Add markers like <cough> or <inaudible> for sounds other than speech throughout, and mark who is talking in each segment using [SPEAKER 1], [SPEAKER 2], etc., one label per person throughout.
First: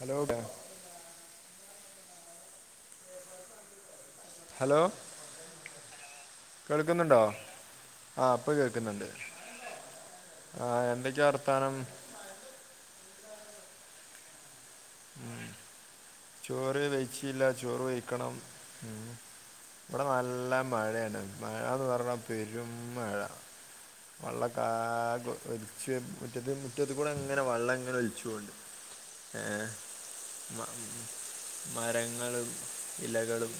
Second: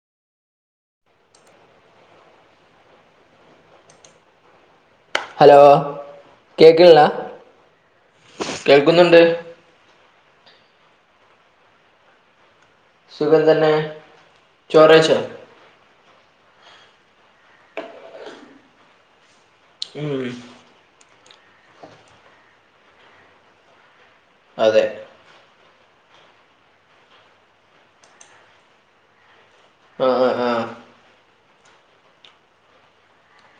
[SPEAKER 1] Hello ഡാ hello
[SPEAKER 2] hello കേക്കില്ല
[SPEAKER 1] കേൾക്കുന്നുണ്ടോ ആഹ് ഇപ്പൊ കേക്കുന്നുണ്ട്.
[SPEAKER 2] കേൾക്കുന്നുണ്ട്
[SPEAKER 1] ആഹ് എന്തൊക്കെ വർത്താനം
[SPEAKER 2] സുഖം തന്നെ ചോറയ്ച്ചോ
[SPEAKER 1] ചോറ് വെയ്ച്ചില്ല ചോറ് വെഴിക്കണം ഉം ഇവടെ
[SPEAKER 2] ഉം
[SPEAKER 1] നല്ല മഴേണ്. മഴാന്ന് പറ്ഞ്ഞ പെരും മഴ
[SPEAKER 2] അതെ
[SPEAKER 1] വള്ളക്കാക ഒല് ച്ചൊ മുറ്റത്ത് മുറ്റത്ത് കൂടെ ഇങ്ങനെ വള്ളം ഇങ്ങനെ ഒലിചോഒണ്ട്
[SPEAKER 2] ആഹ് ആഹ് ആഹ്
[SPEAKER 1] മരങ്ങളും ഇലകളും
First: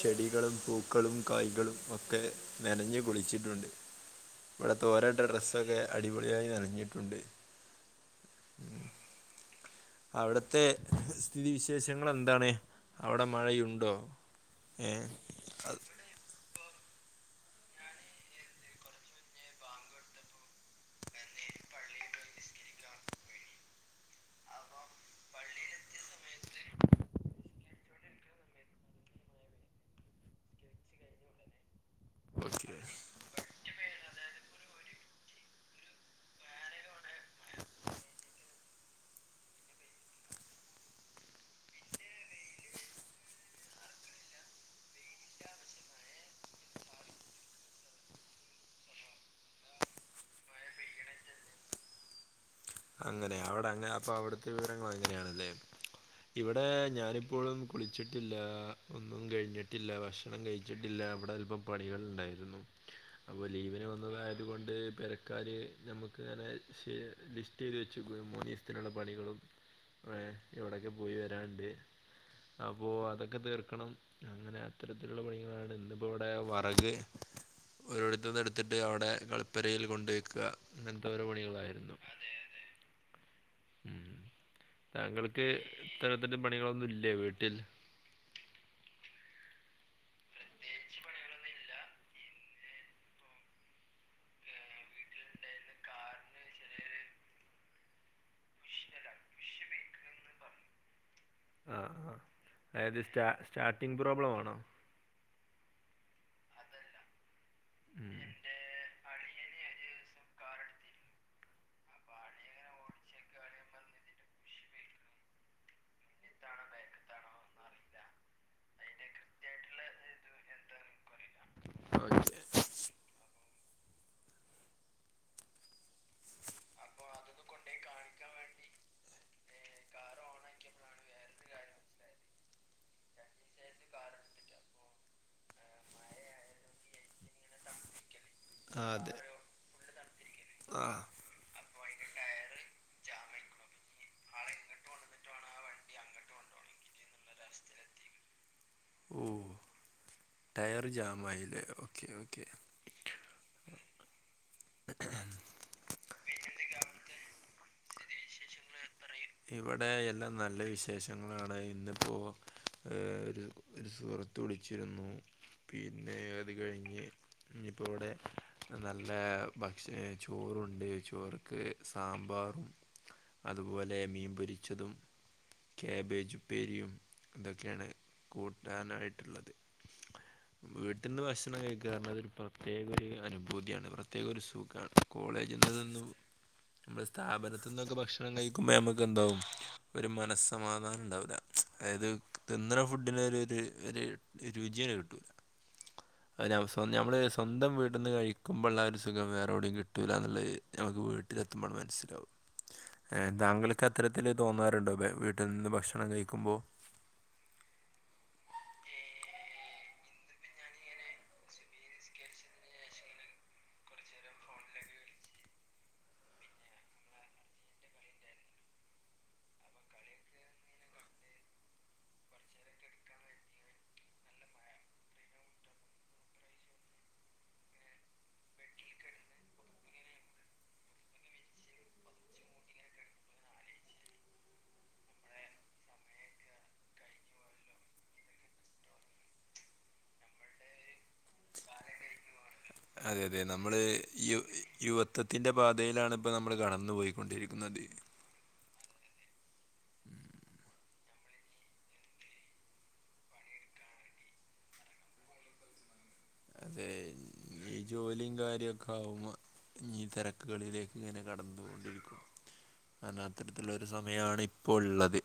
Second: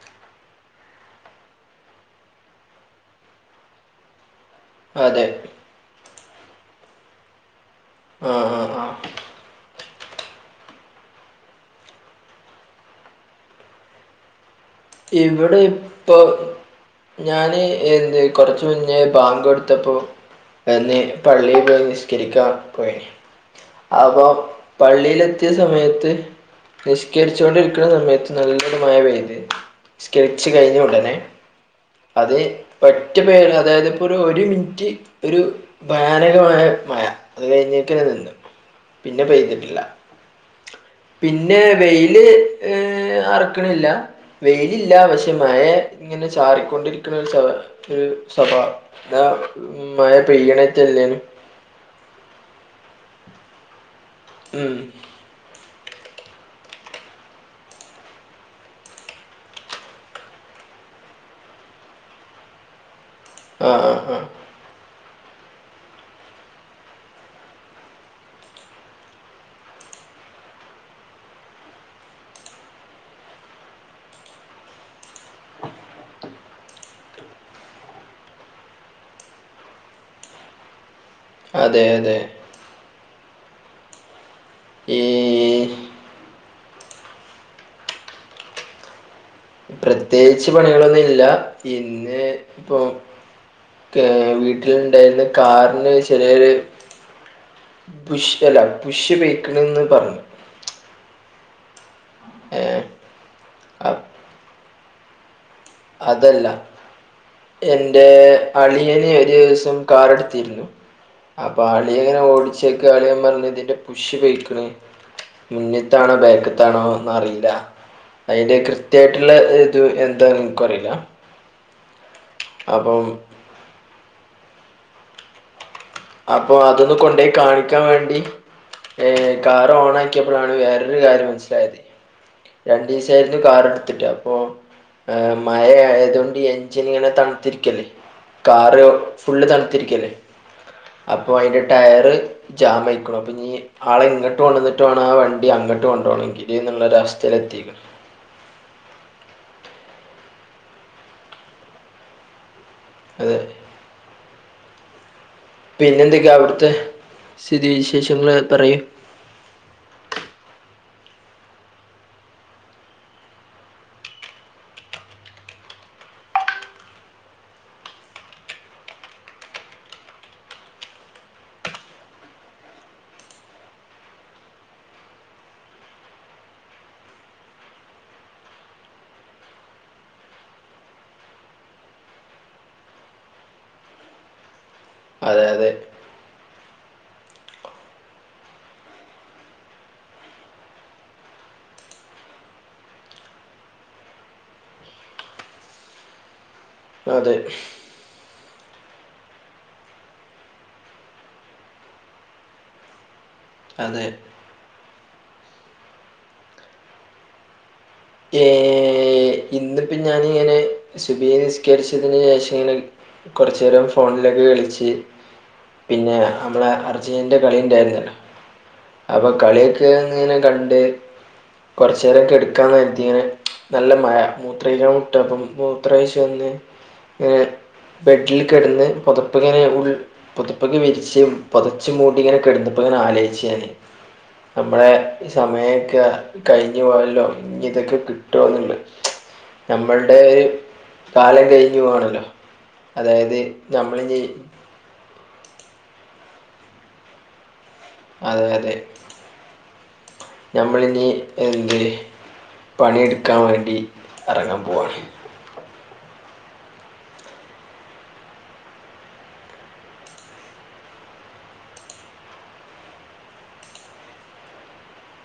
[SPEAKER 1] ചെടികളും പൂക്കളും കായ്കളും ഒക്കെ നനഞ്ഞു കുളിച്ചിട്ടുണ്ട് ഇവടെ തോരായിട്ട
[SPEAKER 2] അതെ
[SPEAKER 1] ഡ്രസ്സൊക്കെ അടിപൊളിയായി നനഞ്ഞിട്ടുണ്ട്
[SPEAKER 2] ആഹ് ആഹ് ആഹ്
[SPEAKER 1] അവിടത്തെ സ്ഥിതിവിശേഷങ്ങൾ എന്താണ് അവിടെ മഴയുണ്ടോ ഏ
[SPEAKER 2] ഇവിടെ ഇപ്പൊ, ഞാന് എന്ത് കൊറച്ച് മുന്നേ ബാങ്ക് എടുത്തപ്പോ, എന്നെ പള്ളി പോയി നിസ്കരിക്കാൻ പോയി. അപ്പോ പള്ളിയിലെത്തിയ സമയത്ത്, നിസ്കരിച്ചുകൊണ്ടിരിക്കണ സമയത്ത് നല്ലൊരു മഴ പെയ്ത്. നിസ്കരിച്ച് കഴിഞ്ഞ ഉടനെ, അത്
[SPEAKER 1] ഓക്കെ
[SPEAKER 2] <unintelligible> അതായത് ഇപ്പോൾ ഒരു മിനിറ്റ് ഒരു ഭയാനകമായ മഴ. അത് കഴിഞ്ഞേക്കല് നിന്ന്. പിന്നെ പെയ്തിട്ടില്ല. പിന്നെ വെയില് ഏഹ് അറക്കണില്ല. വെയിലില്ലാ പക്ഷെ മഴ ഇങ്ങനെ ചാറിക്കൊണ്ടിരിക്കുന്ന <unintelligible> ന്നാ മഴ പെയ്യണറ്റല്ലേ.
[SPEAKER 1] അങ്ങനെ അവിടെ അങ്ങ അപ്പൊ അവിടുത്തെ
[SPEAKER 2] ഉം
[SPEAKER 1] വിവരങ്ങൾ അങ്ങനെയാണല്ലേ. ഇവിടെ ഞാനിപ്പോഴും കുളിച്ചിട്ടില്ല. ഒന്നും കഴിഞ്ഞിട്ടില്ല. ഭക്ഷണം കഴിച്ചിട്ടില്ല. ഇവിടെ അല്പം പണികളുണ്ടായിരുന്നു. അപ്പോ
[SPEAKER 2] ആ
[SPEAKER 1] ലീവിന്
[SPEAKER 2] ആ ആ
[SPEAKER 1] വന്നതായതുകൊണ്ട്, പെരക്കാര് ഞമക്ക് അങ്ങനെ ചെ ലി സ്റ്റു ചെയ്തു വെച്ചേക്കും. മൂന്നീസത്തിനുള്ള പണികളും എ എവിടെയൊക്കെ പോയി വരാന്ണ്ട്. അപ്പോ അതൊക്കെ തീർക്കണം. അങ്ങനെ അത്തരത്തിലുള്ള പണികളാണ്. ഇന്നിപ്പോ ഇവിടെ വറക് <unintelligible> എടുത്തിട്ട് അവിടെ കളിപ്പരയിൽ കൊണ്ടോയി വെക്ക. അങ്ങനത്തെയൊരോ പണികളായിരുന്നു. അതെ അതെ ഉം
[SPEAKER 2] ഈ
[SPEAKER 1] താങ്കൾ ക്ക് ഇത്തരത്തില് പണികളൊന്നും ഇല്ലെ വീട്ടിൽ.
[SPEAKER 2] പ്രത്യേകിച്ച് പണികളൊന്നും ഇല്ല. പിന്നെ ഇപ്പൊ കേ വീട്ടിലുണ്ടായിരുന്ന കാറിന് ചെറിയൊര്, ബുഷല ബുഷ് വെയ്ക്കണന്ന് പറഞ്ഞു.
[SPEAKER 1] ആഹ് ആഹ.
[SPEAKER 2] ഏ
[SPEAKER 1] ആയത് സ്റ്റാ സ്റ്റാർട്ടിംഗ് പ്രോബ്ലമാണോ?
[SPEAKER 2] അതല്ല. എന്റെ അളിയനെ ഒരൂസം കാറെട്ത്തിര്ന്നു. അപ്പൊ അളിയങ്ങനെ ഓടിച്ചെയ്ക്ക്‌ അളിയൻ പറഞ്ഞ്, ഇതിന്റെ പുഷ് പൊയ്ക്ക്‌ണ്. മുന്നിത്താണോ ബേക്ക്‌ത്താണോ ന്നറീല്ല. അയിന്റെ കൃ ത്യായ്ട്ട്ള്ള ഒര്ത് എന്താന്ന് ൻക്കു അറീല. അപ്പം അപ്പൊ അതൊന്ന് കൊണ്ടോയി കാണിക്കാൻ വേണ്ടി. ഏ കാർ ഓണാക്കിയെപ്പളാണ് വേറൊരു കാര്യം മനസ്സിലായത്. രണ്ടീസായിര്ന്നു കാറ് ട്ത്ത്ട്ട്. അപ്പൊ ഏ മഴ ആയതോണ്ട് എഞ്ചിനിങ്ങനെ തണ്ത്തിരിക്കല്ലേ? Car full തണ്ത്തിരിക്കല്ലേ.
[SPEAKER 1] ആഹ്
[SPEAKER 2] അപ്പൊ അയ്ന്റെ ടയറ്, ജാമയ്ക്കുണു. അപ്പൊ ഇനി ആളെ ഇങ്ങോട്ട് കൊണ്ടുവന്നിട്ട് വേണം, ആ വണ്ടി അങ്ങോട്ട് കൊണ്ടപോവാണെങ്കിൽ. <unintelligible> തെ എത്തിയെകണ്.
[SPEAKER 1] മം ടയറ് ജാമായിലെ. Okay okay.
[SPEAKER 2] അതെ. പിന്നെ എന്തൊക്കെ അവിട്ത്തെ സ്ഥിതി വിശേഷങ്ങള് പറയൂ.
[SPEAKER 1] ഇവിടെ എല്ലാം നല്ല വിശേഷങ്ങളാണ്. ഇന്നിപ്പോ ഏ ഒരു ഒരു സുഹൃത്ത് വിളിച്ചിര്ന്നു. പിന്നെ അത് കഴിഞ്ഞ്, ഇഞ്പ്പൊ വടെ നല്ല ഭക്ഷ ചോറുണ്ട്. ചോറ്ക്ക്, സാമ്പാറും അതുപോലെ മീൻപൊരിച്ചതും, കാബേജുപ്പേരിയും ഇതൊക്കെയാണ് കൂട്ടാനായിട്ടുള്ളത്. വീട്ടിന്ന് ഭക്ഷണം കഴിക്കാറ്ഞ്ഞാല് അതൊരു പ്രത്യേക ഒരു അനുഭൂതിയാണ്. പ്രത്യേക ഒരു സുഖാണ്.
[SPEAKER 2] അതെ
[SPEAKER 1] കോളേജ്ന്ന്
[SPEAKER 2] അതെ
[SPEAKER 1] നിന്നും, നമ്മള് സ്ഥാപനത്തിന്നൊക്കെ ഭക്ഷണം കഴിക്കുമ്പോ നമ്മക്കെന്താവും. ഒരു മനസ്സമാധാനണ്ടാവൂല. അതായത് തിന്ന്ണ ഫുഡ്ന് ഒര് ര് ഒര്, രുചിയങ്‌ കിട്ടൂല. അ ഞമ്മള്
[SPEAKER 2] അതെ
[SPEAKER 1] സ്വന്തം വീ ട്ട്ന്ന് കഴിക്കുമ്പൊള്ളാ ആ ഒരു സുഖം, വേറെവ്ടിം കിട്ടൂല്ലാന്ന് ള്ളത് ഞമ്മക്ക്‌ വീട്ടിലെത്തുമ്പണ് മനസ്സിലാവും. താങ്കൾക്ക്
[SPEAKER 2] അതെ
[SPEAKER 1] അത്തരത്തിൽ തോന്നാറുണ്ടോ വീട്ടിൽ നിന്ന് ഭക്ഷണം കഴിക്കുമ്പോ
[SPEAKER 2] ഏ ഇന്നിപ്പം ഞാനിങ്ങനെ സുബ്ഹ് നിസ്കരിച്ചതിന് ശേഷം ഇങ്ങനെ കൊർച്ചേരം ഫോണിലൊക്കെ കളിച്ച് പിന്നെ നമ്മളെ അർജീനന്റെ കളി ഉണ്ടായിരുന്നല്ലോ അപ്പൊ കളിയൊക്കെങ്ങനെ കണ്ട് കൊർച്ചേരം കെട്ക്കാന്നേരത്ത് ങ്ങനെ നല്ല മഴ മൂത്രെയ്ക്കാമുട്ട് അപ്പം മൂത്രൊയ്ച്ച് വന്ന് ബെഡിൽ കെട്ന്ന് പൊത്പ്പ്ങ്ങനെ ഉൾ പൊതപ്പൊക്കെ വിരിച്ച് പൊതച്ച് മൂടിഇങ്ങനെ കെട്ന്നപ്പൊങ്ങനെ ആ ലൊയ്ച്ച് ഞാന് നമ്മളെ ഈ സമയമൊക്കെ കഴിഞ്ഞഞ് പോയല്ലോ ഇതൊക്കെ കിട്ടോന്നണ്ട് നമ്മൾടെ ഒരു കാലം കയ്ഞ്ഞ് പോവാണല്ലോ
[SPEAKER 1] അതെ അതെ നമ്മള് യു യുവ ത്വത്തിന്റെ പാതയിലാണ് ഇപ്പൊ നമ്മള് കടന്നു പോയിക്കൊണ്ടിരിക്കുന്നത്
[SPEAKER 2] അതെ അതെ നമ്മളിനി എന്ത്‌ര് പണിയെടുക്കാൻ വേണ്ടി ഇറങ്ങാൻ പോവാണ്
[SPEAKER 1] അതെ ഈ ജോലിം കാര്യൊക്കെ ആവ്മ്പ ഞ്ഞി തെരെക്ക്‌കളിലേക്ക്‌ങ്ങനെ കടന്നൊണ്ടിരിക്കും അത്തരത്തിലുള്ള ഒരു സമയാണ് ഇപ്പൊള്ളത്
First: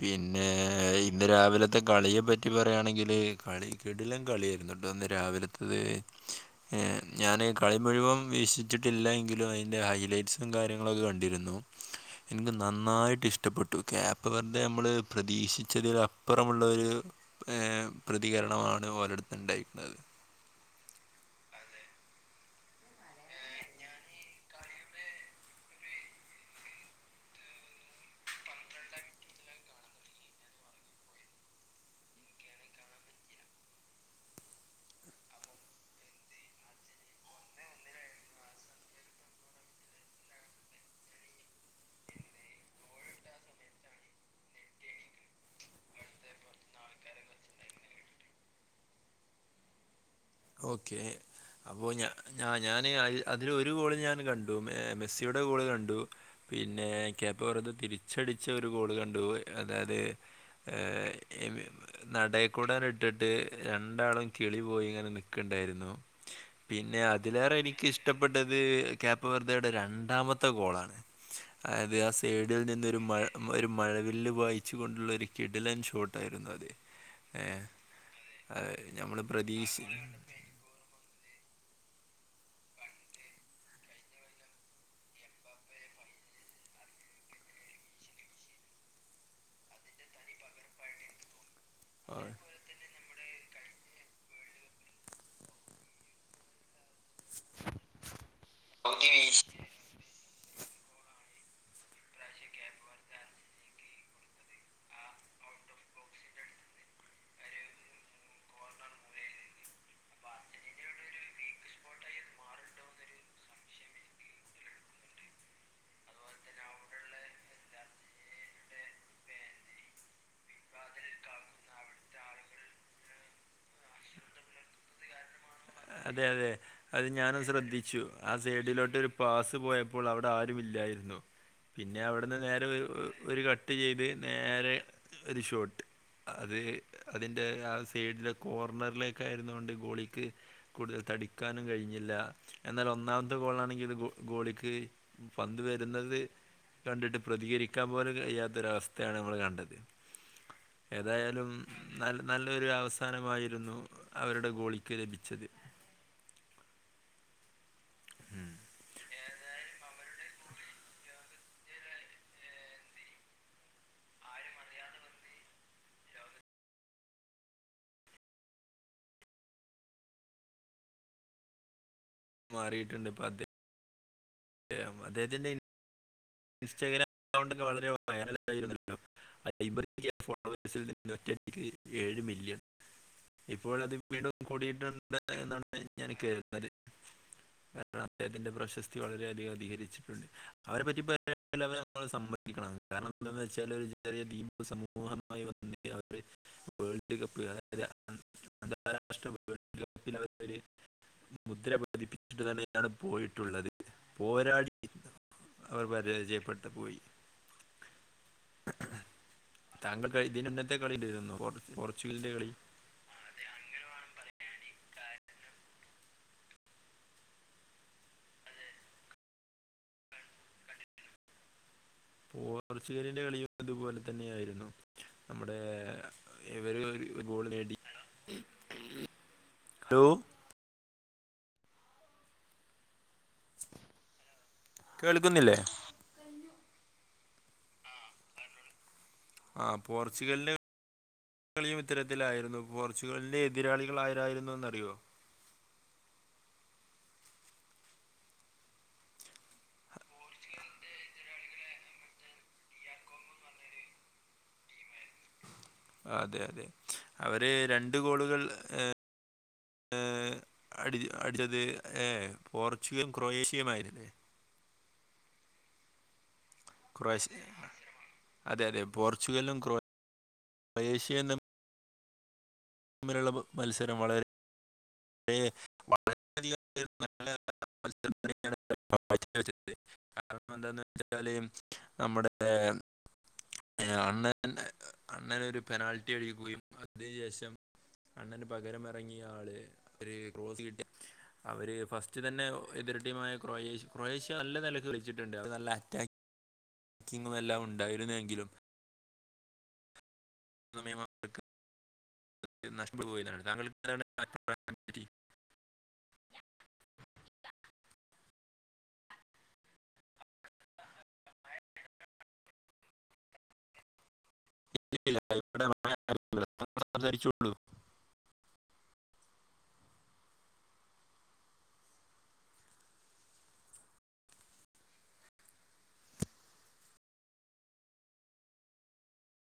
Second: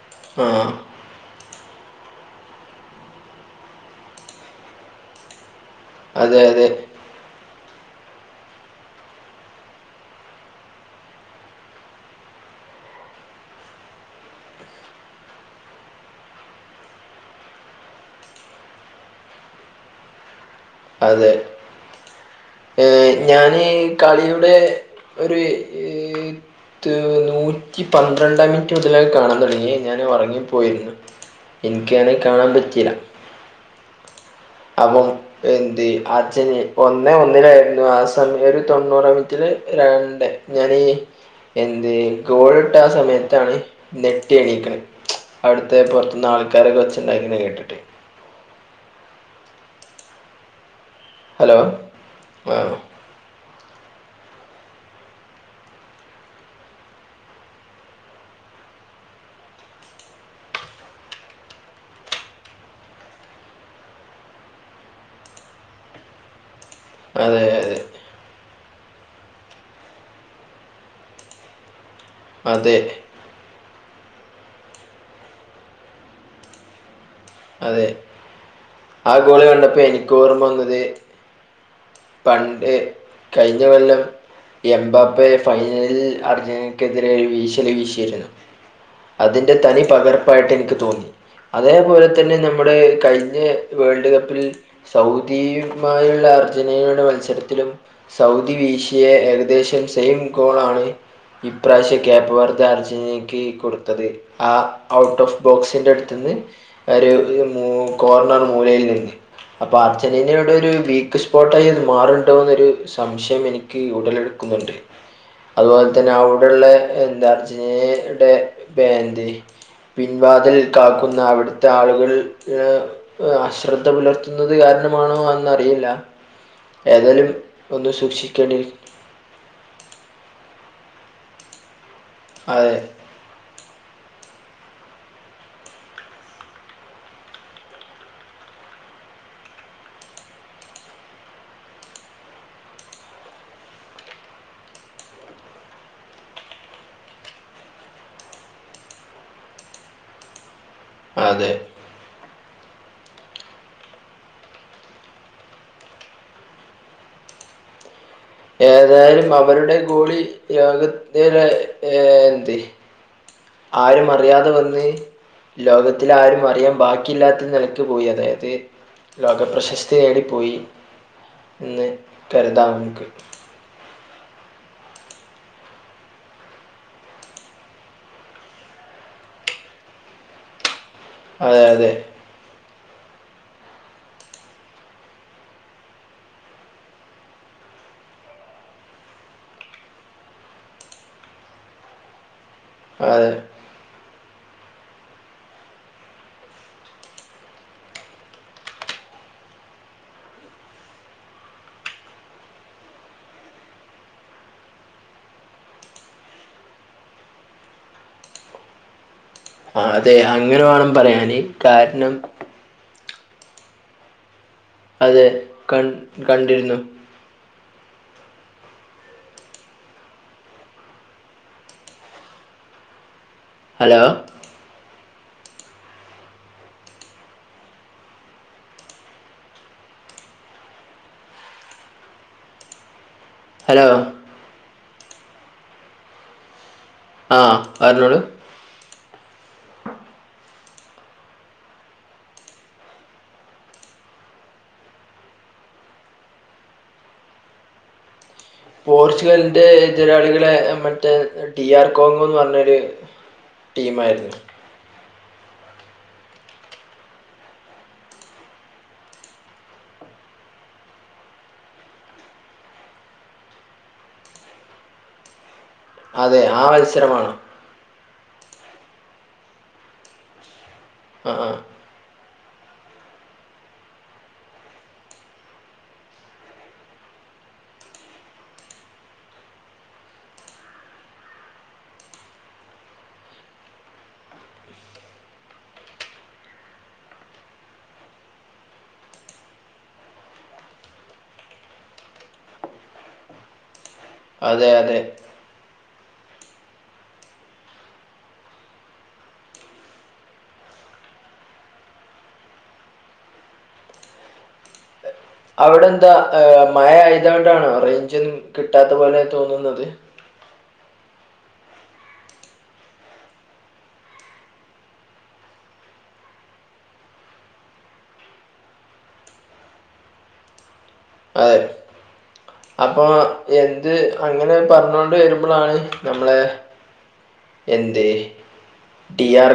[SPEAKER 1] പിന്നെ
[SPEAKER 2] ആ
[SPEAKER 1] ഇന്ന് രാവിലത്തെ കളിയെപ്പറ്റി പറയാണെങ്കില് കളി കിടിലൻ കളിയ്നു ഇന്ന് രാവിലത്തത്
[SPEAKER 2] അതെ അതെ
[SPEAKER 1] ഞാന് കളി മുഴുവൻ വീക്ഷിച്ചിട്ടില്ല എങ്കിലും അയ്ന്റെ ഹൈലൈറ്റ്സും കാര്യങ്ങളൊക്കെ കണ്ടിരുന്നു ൻക്ക്‌ നന്നായിട്ട് ഇഷ്ടപ്പെട്ടു <unintelligible> വെറുതെ നമ്മള് പ്രതീക്ഷിച്ചതിൽ അപ്പുറമുള്ളൊര് ഏ പ്രതികരണമാണ് ഓലട്ത്ത് ണ്ടായിര്ന്ന
[SPEAKER 2] അതെ ഏ ഞാനീ കളിയുടെ ഒരി നൂറ്റിപന്ത്രണ്ടാം മിനിറ്റു മുതല്കാണാൻ തുടങ്ങി ഞാൻ ഉറങ്ങിപ്പോയി എനിക്കതു കാണാൻ പറ്റിയില്ല അപ്പം എന്തുചെയ്യും അർജന് ഒന്നേ ഒന്നേനായിരുന്നു ആ സമയം ഒരു തൊണ്ണൂറാംമിനിറ്റില് രണ്ട് ഞാനിനിയെന്തു ചെയ്യും ഗോളിട്ടയാ സമയത്താണ് ഞെട്ടിയെണീക്കണേ അവിടുത്തെ പുറത്തു നിന്നാൾക്കാരൊക്കെ വെച്ചിട്ടുണ്ടാക്കീന്ന്കേട്ടിട്ട്
[SPEAKER 1] ഓക്കേ
[SPEAKER 2] ഹലോ
[SPEAKER 1] അപ്പോ
[SPEAKER 2] ആ
[SPEAKER 1] ഞങ്ങഞാനെ ഞാന് അതിലൊരു ഗോളു ഞാനും കണ്ടു മെമെസ്സിയുടെ ഗോള്കണ്ടു പിന്നെ കേപ്പവർധ തിരിച്ചടിച്ചയൊരു ഗോളു കണ്ടു അതായത് ഏ നടയക്കൂടാനിട്ടിട്ട് രണ്ടാളും കിളിപോയിങ്ങനെ നി കണ്ടായിരുന്നു പിന്നെ
[SPEAKER 2] അതെ അതെ
[SPEAKER 1] അതിലേറെയെനിക്കിഷ് ഇഷ്ടപ്പെട്ടത് കേപ്പവർധയുടെ രണ്ടാമത്തെ ഗോളാണ് അതായത് അസ് എവിടെയോ
[SPEAKER 2] അതെ
[SPEAKER 1] നിന്നൊരു മഴ ഒരുമഴവില്ലുപായിച്ചുകൊണ്ടുള്ള ഒരു കിടിലൻ ഷോട്ടായിരുന്നു അത് ഏഹ്
[SPEAKER 2] അതെ
[SPEAKER 1] അത് നമ്മൾ
[SPEAKER 2] ആഗോളു
[SPEAKER 1] പ്രതീക്ഷി
[SPEAKER 2] കണ്ടപ്പോയെനിക്കുഓർമ്മ വന്നത് പണ്ട് കഴിഞ്ഞകൊല്ലം എംബാപ്പെ ഫൈനലിൽ അർജന്റീനക്കെതിരെയൊരു വീശുവീശിയിരുന്നു അതിന്റെതനി പകർപ്പായിട്ടെനിക്കുതോന്നി അതേപോലെ തന്നെ നമ്മുടെ കഴിഞ്ഞേ വേൾഡുകപ്പിൽസൗദിയുമായുള്ള അർജന്റീനയുടെ മത്സ ഒരിക്കലും സൗദി വീശിയഏകദേശം സെയിം ഗോളാണ് ഇപ്രാവശ്യം വേൾഡുകപ്പർജന്റീനക്കു കൊടുത്തത് ആ ഔട്ട്ഓഫ് ബോക്സിന്റെ അടുത്തു നിന്ന് ഒരു മുക്കോർണർ മൂലയിൽ നിന്ന് അപ്പൊ അർജന്റീനയുടെ ഒരു വീക്ക്സ്പോട്ടായിരുന്നു മാറുണ്ടോയെന്നൊരു സംശയമെനിക്കുടലെടുക്കുന്നുണ്ട് അതുപോലെ തന്നെ അവിടെയുള്ളെ എന്തായർജന്റീനയുടെഫാന്റി പിൻവാതിലിൽകാക്കുന്ന അവിടു ആളുകള് ഏഹ് അശ്രദ്ധ പുലർത്തുന്നത് കാരണമാണോ അഹ്
[SPEAKER 1] അതെയതെ അതുഞാനും
[SPEAKER 2] ഒന്ന്
[SPEAKER 1] ശ്രദ്ധിച്ചു. ആ
[SPEAKER 2] സൂക്ഷിക്കേണ്ടി
[SPEAKER 1] സൈഡിലോട്ട് പാസുപോയപ്പോളവിടെ ആരുമില്ലായിരുന്നു. പിന്നെയവിടുന്ന് നേരെ
[SPEAKER 2] അതെ
[SPEAKER 1] ഒ ഒരു ട്ട്ചെയ്ത് നേരെ ഒരു ഷോട്ട് അത്, അതിൻ്റെ ആ സൈഡിലെ കോർണറിലേക്കായിരുന്നകൊണ്ട് ഗോളിക്ക് കൂടുതൽ തടുക്കാനും കഴിഞ്ഞില്ല. ചുറ്റും നല്ലയൊന്നാമത്തെ ഗോളാണെങ്കിലിത് ഗോഗോളിക്ക് പന്തുവരുന്നത് കണ്ടിട്ട് പ്രതികരിക്കാൻ പോലും കഴിയാത്തൊരവസ്ഥയാണ് നമ്മള്കണ്ടത്.
[SPEAKER 2] അതെ
[SPEAKER 1] ഏതായാലുംനല് നല്ലൊയൊരു അവസാനമായിരുന്നു, അവരുടെ ഗോളിക്കു ലഭിച്ചത്. ഉം
[SPEAKER 2] ഏതായാലും അവരുടെ ഗോളിലോകത്തിലെ ഏഹ് എന്ത് ആരുമറിയാതെ വന്ന് ലോകത്തിലാരും അറിയാൻ ബാക്കിയില്ലാത്ത നിലക്ക് പോയി, അതായത് ലോകപ്രശസ്തി നേടിപ്പോയി എന്നുകരുതാം.
[SPEAKER 1] മാറിയിട്ടുണ്ട് ഇപ്പൊ <unintelligible> ഇൻസ്റ്റാഗ്രാംഅക്കൗണ്ടി ഒക്കെ വളരെവൈറൽ ആരുന്നല്ലോ ലൈബ ഫോേഴ്
[SPEAKER 2] അതെ
[SPEAKER 1] നൂറ്റിയെട്ടില്
[SPEAKER 2] അതെ
[SPEAKER 1] ഏഴു മില്യൺ ഇപ്പോളത് വീണ്ടും കൂടിയിട്ടുണ്ടെന്നാണ് ഞാൻ കരുതിയത് കാരണം അദ്ദേഹത്തിന്റെ പ്രശസ്തി വളരെയധികം അധികരിച്ചിട്ടുണ്ട്, അവരെ പറ്റിപ ടെൻഇലവണേ നമ്മളുസമ്മതിക്കണം കാരണം
[SPEAKER 2] അതെ
[SPEAKER 1] എന്തെന്നുവെച്ചാല് ചെറിയദ്വീപ് സമൂഹമായി <unintelligible> <unintelligible> മുദ്ര പതിപ്പിച്ചിട്ട് തന്നെയാണ് പോയിട്ടുള്ളത് പോരാടി അവർ രിചയപ്പെട്ടു പോയി
[SPEAKER 2] ആ അതെ
[SPEAKER 1] താങ്കൾ
[SPEAKER 2] അങ്ങനെ
[SPEAKER 1] ഇതിന്നത്തെ
[SPEAKER 2] വേണം
[SPEAKER 1] കളിരുന്നു
[SPEAKER 2] പറയാന് കാരണം
[SPEAKER 1] പോർച്ചുഗലിന്റെ കളി
[SPEAKER 2] അതെ കാൻ കണ്ടിരുന്നു
[SPEAKER 1] അതെ പോർച്ചുഗലിന്റെ കളിയും അതുപോലെ
[SPEAKER 2] ഹലോ
[SPEAKER 1] തന്നെയ ആയിരുന്നു നമ്മുടെ ഇവര് ഒരു ഗോൾ നേടി ഹലോ
[SPEAKER 2] ഹലോ
[SPEAKER 1] കേൾക്കുന്നില്ലേ
[SPEAKER 2] ആ പറഞ്ഞോളൂ
[SPEAKER 1] ആഹ് പോർച്ചുഗലിന് ളിയും ഇത്തരത്തിലായിരുന്നു പോർച്ചുഗലിന്റെ എതിരാളികൾ ആരായിരുന്നു എന്നറിയോ
[SPEAKER 2] പോർച്ചുഗലിന്റെ എതിരാളികളെ മറ്റേ ഡി ആർ കോങ്ങ എന്ന് പറഞ്ഞൊരു ടീംആയിരുന്നു
[SPEAKER 1] അതെതെ അവര് രണ്ട് ഗോളുകൾ ഏഹ് ഏഹ് അടിച്ചത് ഏഹ് പോർച്ചുഗം ക്രൊയേഷ്യയയും ആയില്ലേ
[SPEAKER 2] അതെ ആ മത്സരമാണോ
[SPEAKER 1] കൊറഷ്യ അതെതെ പോർച്ചുഗലും ക്രൊയെഷ്യ
[SPEAKER 2] ആ
[SPEAKER 1] തമ്മിൽ
[SPEAKER 2] ആ
[SPEAKER 1] തമ്മിലുള്ള മത്സരം വള വളരെയധികം <unintelligible> കാരണം എന്താന്ന് വെച്ചാല് നമ്മുടെ അണ്ണൻ അണ്ണന ഒരു പെനാൽറ്റി അടിക്കുകയും അതിന് ശേഷം അണ്ണന് പകരമിറങ്ങിയ ആള് ഒരു ക്രോസ് കിട്ടിയ അവര് ഫസ്റ്റ് തന്നെ എതിർ ടീമായ ക്രൊയേഷ്യ ക്രൊയേഷ്യ നല്ല
[SPEAKER 2] അതെ
[SPEAKER 1] നിലക്ക്
[SPEAKER 2] അതെ
[SPEAKER 1] കളിച്ചിട്ടുണ്ട് അത് നല്ല അറ്റാക്കിങ്ങും എല്ലാം ഉണ്ടായിരുന്നെങ്കിലും <unintelligible> <unintelligible>
[SPEAKER 2] അവിടെ എന്താ മഴ ആയതോണ്ടാണോ റേഞ്ചുന്നും കിട്ടാത്ത പോലെ തോന്നുന്നത്
[SPEAKER 1] <unintelligible> <unintelligible>
[SPEAKER 2] അതെ അപ്പൊ എന്ത് അങ്ങനെ പറഞ്ഞോണ്ട് വരുമ്പോളാണ് നമ്മളെ എന്ത് ഡി ആർ